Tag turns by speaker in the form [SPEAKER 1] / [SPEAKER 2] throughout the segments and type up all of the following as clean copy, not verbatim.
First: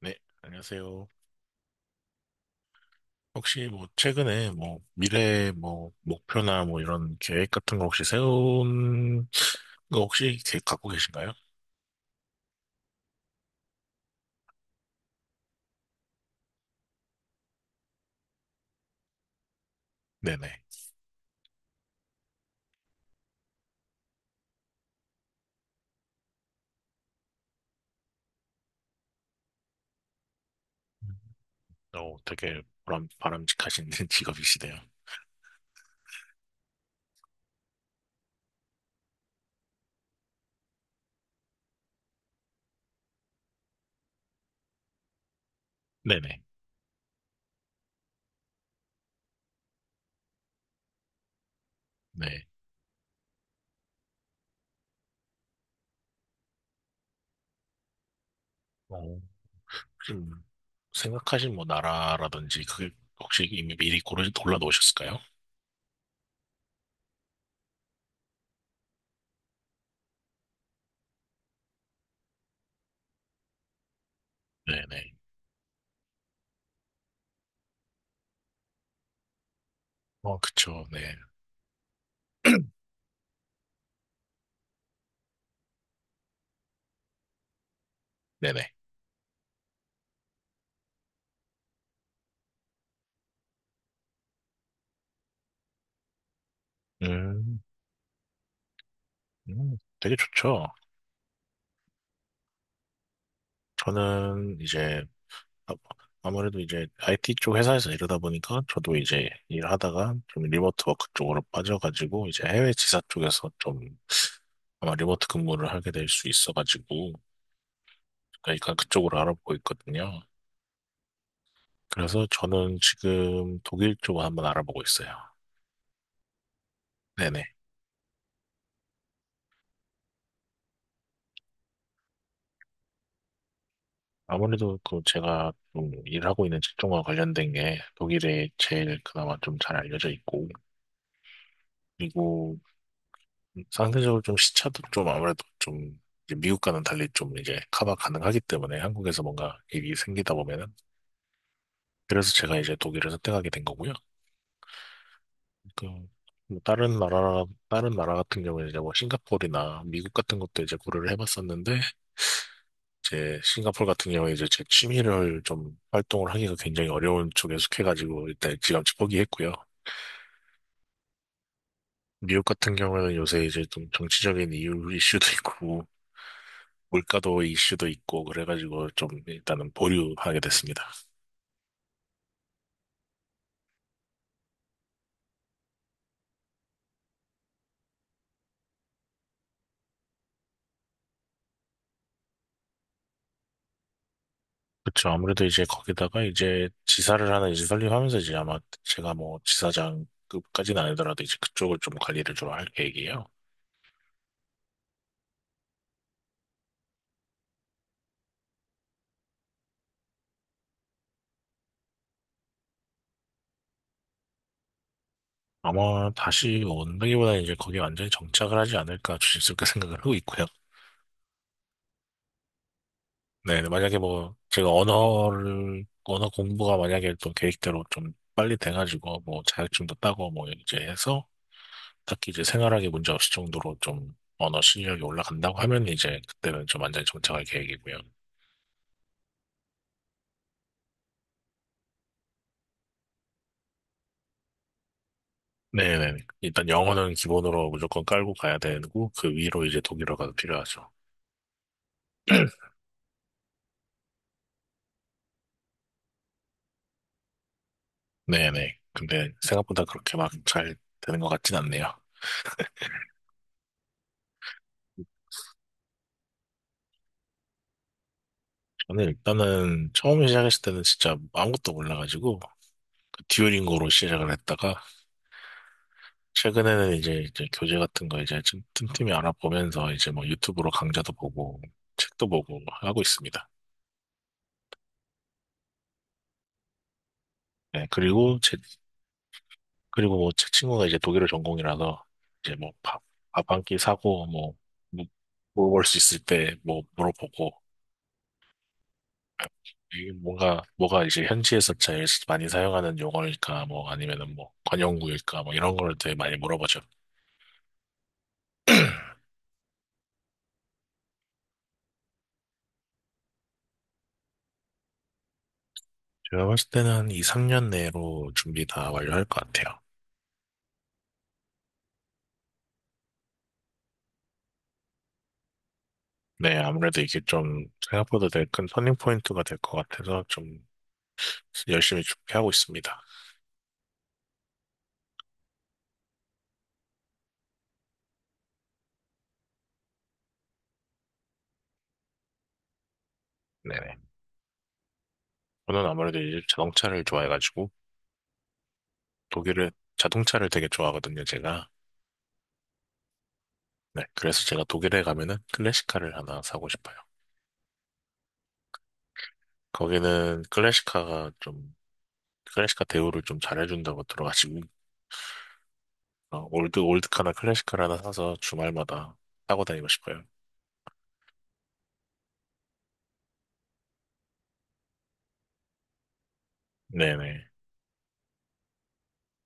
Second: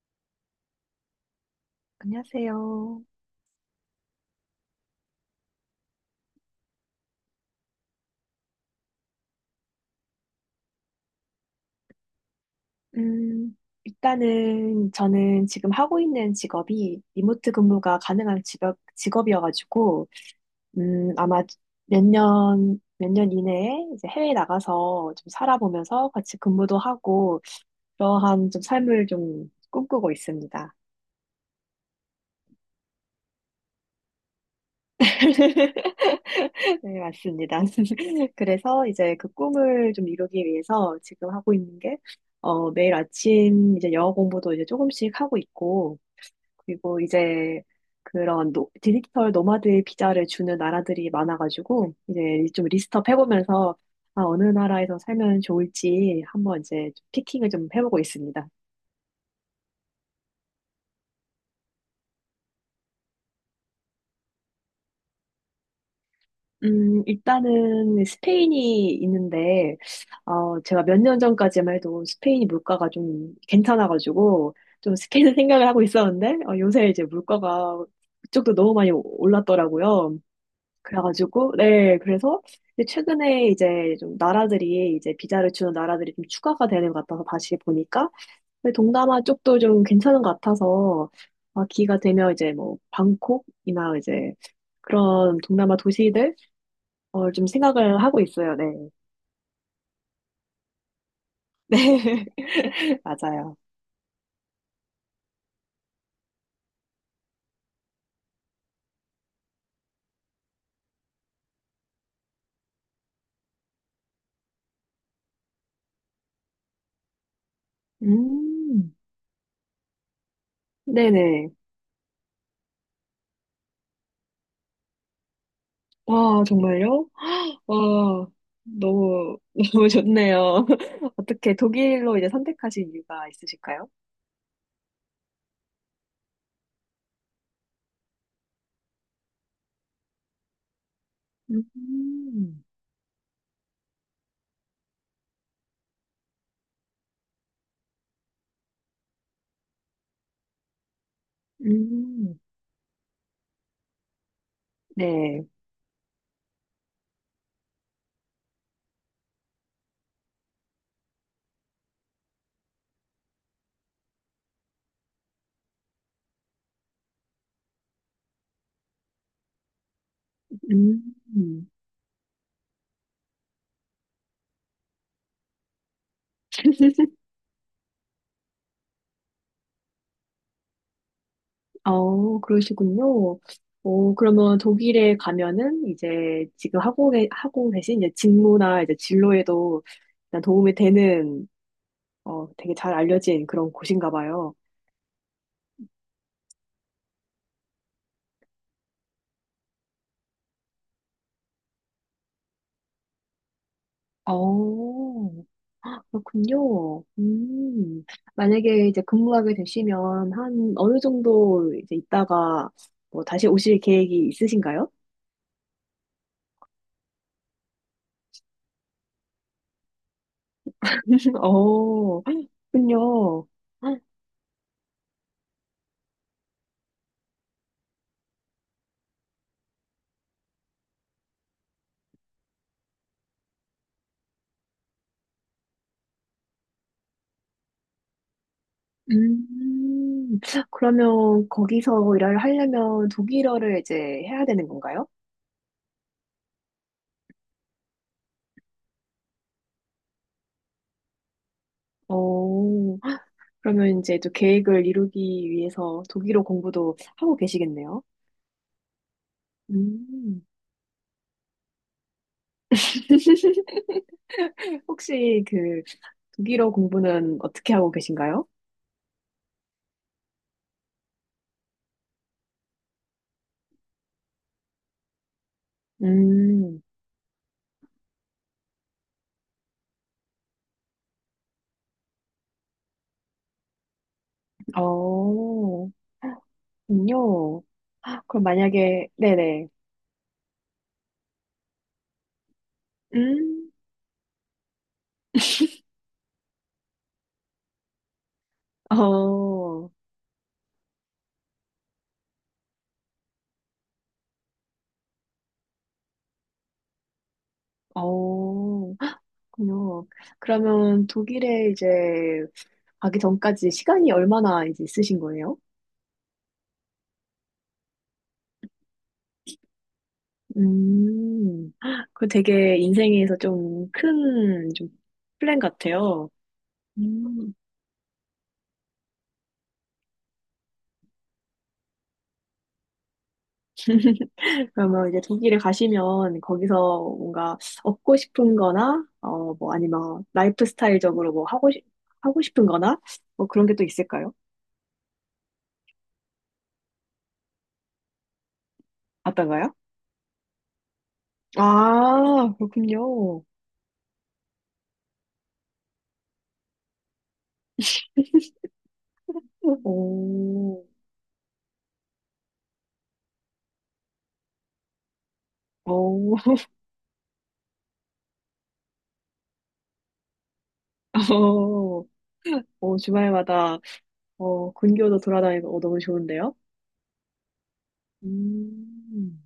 [SPEAKER 1] 네, 안녕하세요.
[SPEAKER 2] 안녕하세요.
[SPEAKER 1] 혹시 뭐 최근에 뭐 미래 뭐 목표나 뭐 이런 계획 같은 거 혹시 세운 거 혹시 계획 갖고 계신가요?
[SPEAKER 2] 음, 일단은 저는 지금 하고 있는 직업이 리모트 근무가 가능한 직업이어가지고,
[SPEAKER 1] 네네.
[SPEAKER 2] 아마 몇 년 이내에 이제 해외에 나가서 좀 살아보면서 같이 근무도 하고, 그러한 좀 삶을 좀 꿈꾸고 있습니다.
[SPEAKER 1] 음. 어, 되게 바람직하신 직업이시네요.
[SPEAKER 2] 네, 맞습니다. 그래서 이제 그 꿈을 좀 이루기 위해서 지금 하고 있는 게, 매일 아침 이제 영어 공부도 이제 조금씩 하고 있고,
[SPEAKER 1] 네네.
[SPEAKER 2] 그리고 이제 디지털 노마드의 비자를 주는 나라들이 많아가지고 이제
[SPEAKER 1] 네.
[SPEAKER 2] 좀 리스트업 해보면서 아, 어느 나라에서 살면 좋을지 한번 이제 좀 피킹을 좀 해보고 있습니다.
[SPEAKER 1] 어, 혹시 뭐 생각하신 뭐 나라라든지 그게 혹시 이미 미리 고르 골라 놓으셨을까요?
[SPEAKER 2] 일단은 스페인이 있는데, 제가 몇 년 전까지만 해도 스페인 물가가 좀 괜찮아가지고, 좀
[SPEAKER 1] 네네.
[SPEAKER 2] 스페인 생각을 하고 있었는데, 어, 요새 이제 물가가 그쪽도 너무 많이 올랐더라고요.
[SPEAKER 1] 어, 그쵸. 네.
[SPEAKER 2] 그래가지고, 네, 근데 최근에 이제 좀 이제 비자를 주는 나라들이 좀 추가가 되는 것 같아서 다시 보니까,
[SPEAKER 1] 네네.
[SPEAKER 2] 근데 동남아 쪽도 좀 괜찮은 것 같아서, 아, 기회가 되면 이제 방콕이나 이제 그런 동남아 도시들, 어, 좀
[SPEAKER 1] 음,
[SPEAKER 2] 생각을 하고 있어요. 네.
[SPEAKER 1] 되게 좋죠.
[SPEAKER 2] 네, 맞아요.
[SPEAKER 1] 저는 이제 아- 아무래도 이제 IT 쪽 회사에서 이러다 보니까 저도 이제 일하다가 좀 리모트 워크 쪽으로 빠져가지고 이제 해외 지사 쪽에서 좀 아마 리모트 근무를 하게 될 수 있어가지고 그러니까
[SPEAKER 2] 음,
[SPEAKER 1] 그쪽으로 알아보고 있거든요.
[SPEAKER 2] 네네.
[SPEAKER 1] 그래서 저는 지금 독일 쪽을 한번 알아보고 있어요.
[SPEAKER 2] 와, 정말요?
[SPEAKER 1] 네네.
[SPEAKER 2] 와, 너무, 너무 좋네요. 어떻게 독일로 이제 선택하신 이유가 있으실까요?
[SPEAKER 1] 아무래도 그 제가 좀 일하고 있는 직종과 관련된 게 독일에 제일 그나마 좀 잘 알려져 있고, 그리고
[SPEAKER 2] 음.
[SPEAKER 1] 상대적으로 좀 시차도 좀 아무래도 좀 이제 미국과는 달리 좀 이제 커버 가능하기 때문에 한국에서 뭔가 일이 생기다 보면은, 그래서
[SPEAKER 2] 음,
[SPEAKER 1] 제가 이제 독일을 선택하게 된 거고요.
[SPEAKER 2] 네.
[SPEAKER 1] 그, 뭐 다른 나라, 다른 나라 같은 경우에 이제 뭐 싱가포르나 미국 같은 것도 이제 고려를 해봤었는데 이제 싱가포르 같은 경우에 이제 제 취미를 좀 활동을 하기가 굉장히 어려운 쪽에 속해가지고 일단 지감치 포기했고요.
[SPEAKER 2] 음,
[SPEAKER 1] 미국 같은 경우에는 요새 이제 좀 정치적인 이유 이슈도 있고 물가도 이슈도 있고 그래가지고 좀 일단은 보류하게 됐습니다.
[SPEAKER 2] 어, 그러시군요. 오, 그러면 독일에 가면은 이제 지금 하고 계신 이제 직무나 이제 진로에도 일단 도움이 되는, 어, 되게 잘 알려진 그런 곳인가 봐요.
[SPEAKER 1] 그쵸. 아무래도 이제 거기다가 이제 지사를 하나 이제 설립하면서 이제 아마 제가 뭐 지사장급까지는 아니더라도 이제 그쪽을 좀 관리를 주로 할 계획이에요.
[SPEAKER 2] 어, 그렇군요. 만약에 이제 근무하게 되시면 한 어느 정도 이제 있다가 뭐 다시 오실 계획이 있으신가요?
[SPEAKER 1] 아마 다시 온다기보다는 이제 거기 완전히 정착을 하지 않을까 조심스럽게 생각을 하고 있고요.
[SPEAKER 2] 어, 그렇군요.
[SPEAKER 1] 네, 만약에 뭐 제가 언어 공부가 만약에 또 계획대로 좀 빨리 돼가지고 뭐 자격증도 따고 뭐 이제 해서 딱히 이제 생활하기 문제 없을 정도로 좀 언어 실력이 올라간다고 하면 이제 그때는 좀 완전히 정착할 계획이고요.
[SPEAKER 2] 음, 그러면 거기서 일을 하려면 독일어를 이제 해야 되는 건가요?
[SPEAKER 1] 네네. 일단 영어는 기본으로 무조건 깔고 가야 되고 그 위로 이제 독일어가 필요하죠.
[SPEAKER 2] 오, 그러면 이제 또 계획을 이루기 위해서 독일어 공부도 하고 계시겠네요.
[SPEAKER 1] 네네. 근데 생각보다 그렇게 막
[SPEAKER 2] 음,
[SPEAKER 1] 잘 되는 것 같진 않네요.
[SPEAKER 2] 혹시 그 독일어 공부는 어떻게 하고 계신가요?
[SPEAKER 1] 저는 일단은 처음 시작했을 때는 진짜 아무것도 몰라가지고 그 듀오링고로 시작을 했다가
[SPEAKER 2] 음,
[SPEAKER 1] 최근에는 이제 교재 같은 거 이제 좀 틈틈이 알아보면서 이제 뭐 유튜브로 강좌도 보고 책도 보고 하고 있습니다.
[SPEAKER 2] 어, 군요.
[SPEAKER 1] 네,
[SPEAKER 2] 그럼 만약에, 네네.
[SPEAKER 1] 그리고 뭐 제 친구가 이제 독일어 전공이라서 이제 뭐 밥 한
[SPEAKER 2] 음,
[SPEAKER 1] 끼 사고 뭐, 뭐 물어볼 수 있을 때 뭐 물어보고
[SPEAKER 2] 어,
[SPEAKER 1] 이게 뭔가 뭐가 이제 현지에서 제일 많이 사용하는 용어일까 뭐 아니면은 뭐 관용구일까 뭐 이런 거를 되게 많이 물어보죠.
[SPEAKER 2] 어, 그렇군요. 그러면 독일에 이제 가기 전까지 시간이 얼마나 이제 있으신 거예요?
[SPEAKER 1] 제가 봤을 때는 한 2, 3년 내로 준비 다 완료할 것 같아요.
[SPEAKER 2] 음, 그 되게 인생에서 좀 큰 좀 플랜 같아요.
[SPEAKER 1] 네, 아무래도 이게
[SPEAKER 2] 음,
[SPEAKER 1] 좀 생각보다 되게 큰 터닝 포인트가 될 것 같아서 좀 열심히 준비하고 있습니다.
[SPEAKER 2] 그러면 이제 독일에 가시면 거기서 뭔가 얻고 싶은 거나, 어, 뭐 아니면 라이프 스타일적으로 하고 싶은 거나, 뭐 그런 게 또
[SPEAKER 1] 네네.
[SPEAKER 2] 있을까요?
[SPEAKER 1] 저는 아무래도 이제 자동차를 좋아해가지고 독일을
[SPEAKER 2] 어떤가요?
[SPEAKER 1] 자동차를 되게 좋아하거든요, 제가.
[SPEAKER 2] 아, 그렇군요.
[SPEAKER 1] 네, 그래서 제가 독일에 가면은 클래식카를 하나 사고 싶어요. 거기는
[SPEAKER 2] 오,
[SPEAKER 1] 클래식카가 좀 클래식카 대우를 좀 잘해준다고 들어가지고
[SPEAKER 2] 오,
[SPEAKER 1] 어, 올드카나 클래식카를 하나 사서 주말마다 타고 다니고 싶어요.
[SPEAKER 2] 오, 주말마다, 어, 근교도 돌아다니고, 어, 너무 좋은데요?
[SPEAKER 1] 네네.
[SPEAKER 2] 음.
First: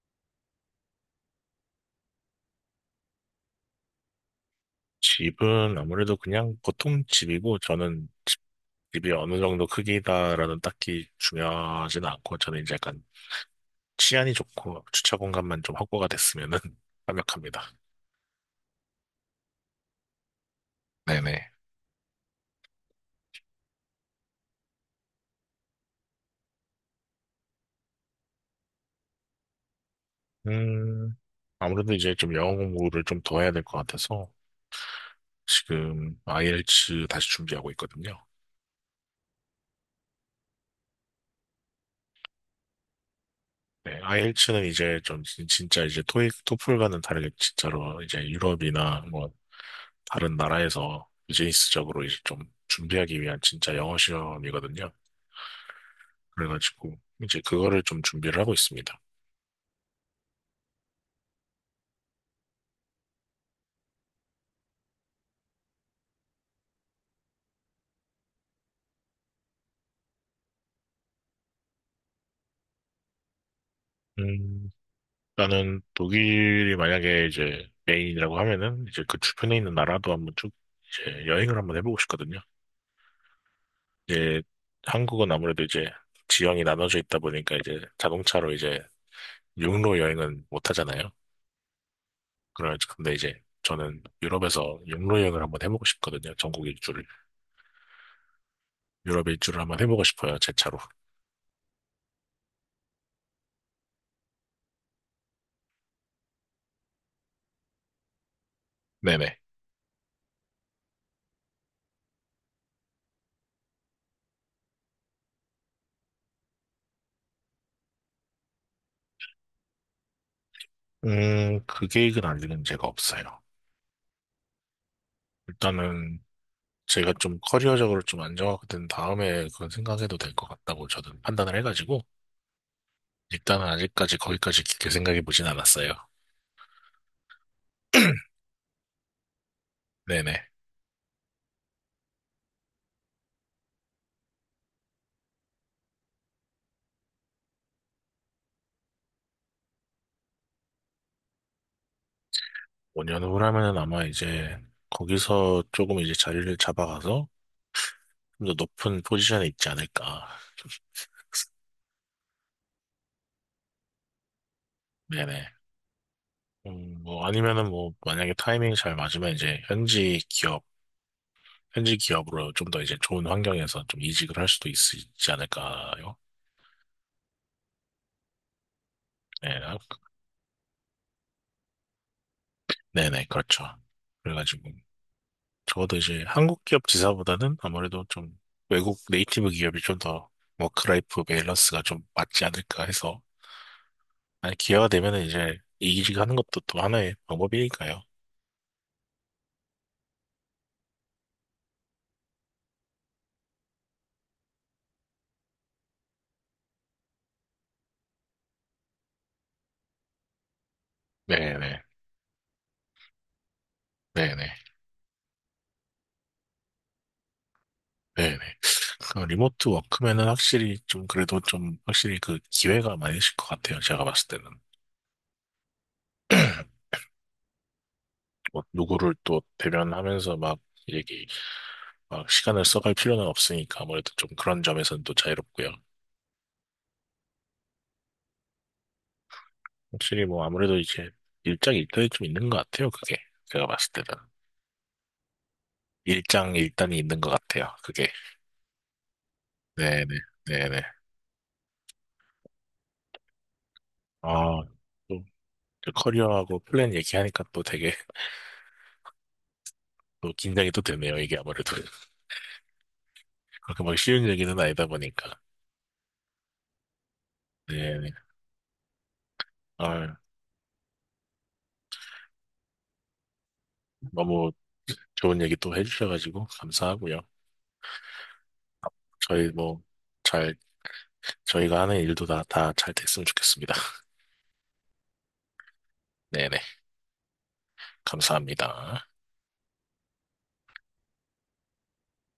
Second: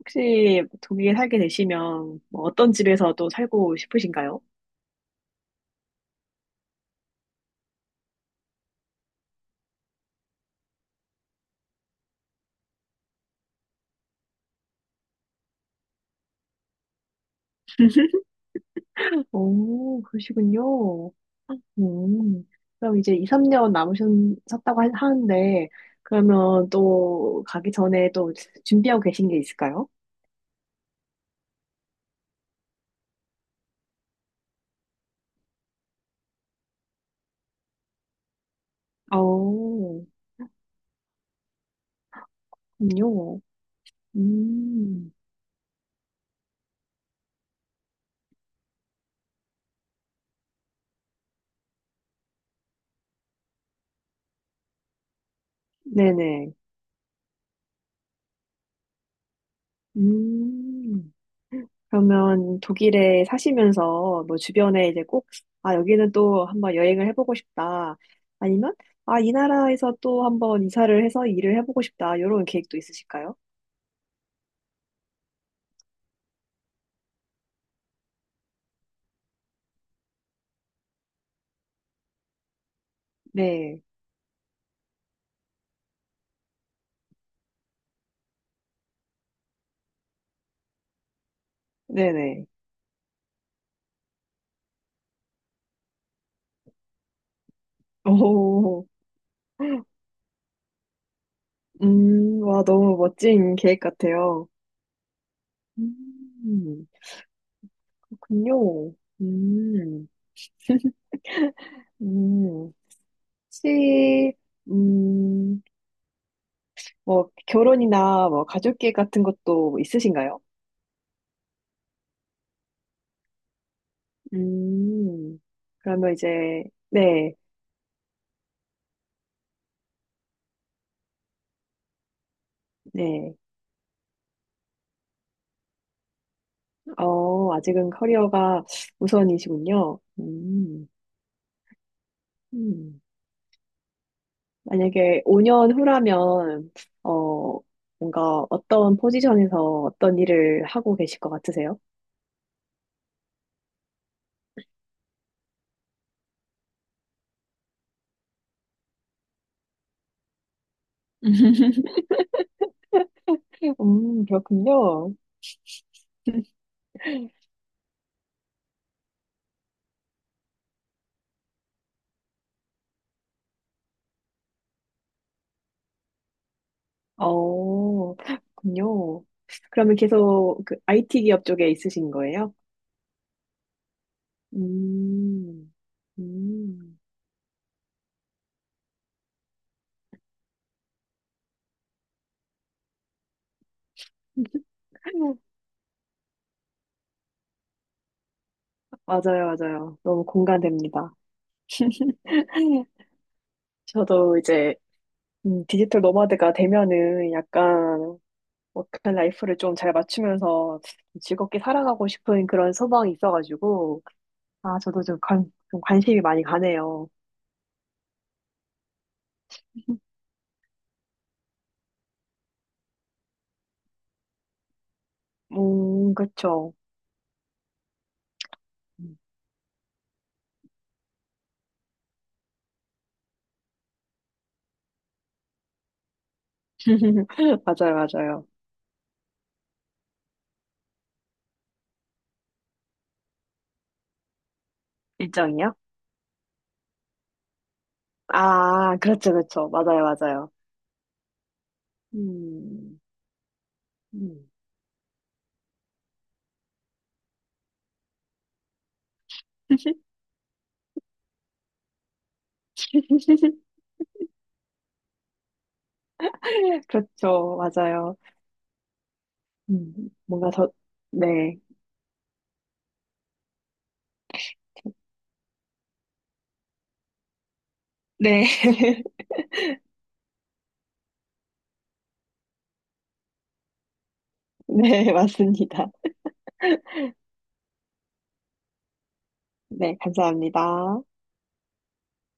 [SPEAKER 2] 혹시 독일에 살게 되시면 뭐 어떤 집에서 또 살고 싶으신가요?
[SPEAKER 1] 집은 아무래도 그냥 보통 집이고 저는 집이 어느 정도 크기다라는 딱히 중요하진 않고 저는 이제 약간 치안이 좋고 주차 공간만 좀 확보가 됐으면은 완벽합니다.
[SPEAKER 2] 오, 그러시군요.
[SPEAKER 1] 네네.
[SPEAKER 2] 음, 그럼 이제 2, 3년 남으셨다고 하는데, 그러면 또 가기 전에 또 준비하고 계신 게 있을까요?
[SPEAKER 1] 음, 아무래도 이제 좀 영어 공부를 좀 더 해야 될 것 같아서 지금 IELTS 다시 준비하고 있거든요.
[SPEAKER 2] 오, 그럼요.
[SPEAKER 1] 네, IELTS는 이제
[SPEAKER 2] 음,
[SPEAKER 1] 좀 진짜 이제 토익, 토플과는 다르게 진짜로 이제 유럽이나 뭐 다른 나라에서 비즈니스적으로 이제 좀 준비하기 위한 진짜 영어 시험이거든요.
[SPEAKER 2] 네네.
[SPEAKER 1] 그래가지고 이제 그거를 좀 준비를 하고 있습니다.
[SPEAKER 2] 음, 그러면 독일에 사시면서 뭐 주변에 이제 꼭, 아, 여기는 또 한번 여행을 해보고 싶다. 아니면, 아, 이 나라에서 또 한번 이사를 해서 일을 해보고 싶다. 이런 계획도 있으실까요?
[SPEAKER 1] 음, 나는 독일이 만약에 이제 메인이라고 하면은 이제 그 주변에 있는 나라도 한번 쭉 이제 여행을 한번 해보고 싶거든요.
[SPEAKER 2] 네,
[SPEAKER 1] 이제 한국은 아무래도 이제 지형이 나눠져 있다 보니까 이제 자동차로 이제 육로 여행은 못 하잖아요.
[SPEAKER 2] 네네.
[SPEAKER 1] 그래, 근데 이제 저는 유럽에서 육로 여행을 한번 해보고 싶거든요. 전국 일주를.
[SPEAKER 2] 오,
[SPEAKER 1] 유럽 일주를 한번 해보고 싶어요. 제 차로.
[SPEAKER 2] 와, 너무 멋진 계획 같아요. 음, 그렇군요.
[SPEAKER 1] 네네.
[SPEAKER 2] 음, 음, 혹시, 음, 뭐, 결혼이나 뭐, 가족계획 같은 것도 있으신가요?
[SPEAKER 1] 그 계획은 아직은 제가 없어요.
[SPEAKER 2] 음, 그러면
[SPEAKER 1] 일단은
[SPEAKER 2] 이제,
[SPEAKER 1] 제가
[SPEAKER 2] 네,
[SPEAKER 1] 좀 커리어적으로 좀 안정화가 된 다음에 그건 생각해도 될 것 같다고 저는 판단을 해가지고
[SPEAKER 2] 네.
[SPEAKER 1] 일단은 아직까지 거기까지 깊게 생각해 보진 않았어요.
[SPEAKER 2] 어, 아직은 커리어가 우선이시군요.
[SPEAKER 1] 네네.
[SPEAKER 2] 음. 만약에 5년 후라면, 어, 뭔가 어떤 포지션에서 어떤 일을 하고 계실 것 같으세요?
[SPEAKER 1] 5년 후라면은 아마 이제 거기서 조금 이제 자리를 잡아가서 좀 더 높은 포지션에 있지 않을까.
[SPEAKER 2] 그렇군요.
[SPEAKER 1] 네네. 뭐 아니면은 뭐 만약에 타이밍이 잘 맞으면 이제 현지 기업으로 좀 더 이제 좋은 환경에서 좀 이직을 할 수도 있지 않을까요?
[SPEAKER 2] 어, 그렇군요.
[SPEAKER 1] 네, 아,
[SPEAKER 2] 그러면 계속 그 IT 기업 쪽에 있으신 거예요?
[SPEAKER 1] 네네, 그렇죠. 그래가지고
[SPEAKER 2] 음,
[SPEAKER 1] 적어도 이제 한국 기업
[SPEAKER 2] 음.
[SPEAKER 1] 지사보다는 아무래도 좀 외국 네이티브 기업이 좀 더 워크라이프 밸런스가 좀 맞지 않을까 해서, 아니, 기회가 되면은 이제 이직 하는 것도 또 하나의 방법이니까요.
[SPEAKER 2] 맞아요, 맞아요. 너무 공감됩니다. 저도 이제 디지털 노마드가 되면은 약간 워크 라이프를 좀 잘 맞추면서 즐겁게
[SPEAKER 1] 네네.
[SPEAKER 2] 살아가고 싶은 그런 소망이 있어가지고
[SPEAKER 1] 네네.
[SPEAKER 2] 아 저도 좀 관심이 많이 가네요.
[SPEAKER 1] 네네. 그 리모트 워크면은 확실히 좀 그래도 좀 확실히 그 기회가 많으실 것 같아요. 제가 봤을 때는.
[SPEAKER 2] 그쵸.
[SPEAKER 1] 뭐 누구를
[SPEAKER 2] 음.
[SPEAKER 1] 또 대면하면서 막 얘기, 막 시간을 써갈 필요는 없으니까 아무래도 좀 그런 점에서는 또 자유롭고요.
[SPEAKER 2] 맞아요, 맞아요.
[SPEAKER 1] 확실히 뭐 아무래도 이제 일장 일단이 좀 있는 것 같아요. 그게. 제가 봤을 때는.
[SPEAKER 2] 일정이요?
[SPEAKER 1] 일장 일단이 있는 것 같아요. 그게.
[SPEAKER 2] 아 그렇죠, 그렇죠. 맞아요,
[SPEAKER 1] 네네.
[SPEAKER 2] 맞아요.
[SPEAKER 1] 네네.
[SPEAKER 2] 음, 음.
[SPEAKER 1] 아, 또 커리어하고 플랜 얘기하니까 또 되게 또 긴장이 또 되네요. 이게 아무래도 그렇게 막 쉬운 얘기는 아니다 보니까.
[SPEAKER 2] 그렇죠,
[SPEAKER 1] 네. 네.
[SPEAKER 2] 맞아요.
[SPEAKER 1] 아,
[SPEAKER 2] 뭔가 더 네.
[SPEAKER 1] 너무 좋은 얘기 또 해주셔가지고 감사하고요.
[SPEAKER 2] 네.
[SPEAKER 1] 저희 뭐 잘 저희가 하는 일도 다 잘 됐으면 좋겠습니다.
[SPEAKER 2] 네, 맞습니다.
[SPEAKER 1] 네네. 감사합니다.
[SPEAKER 2] 네, 감사합니다.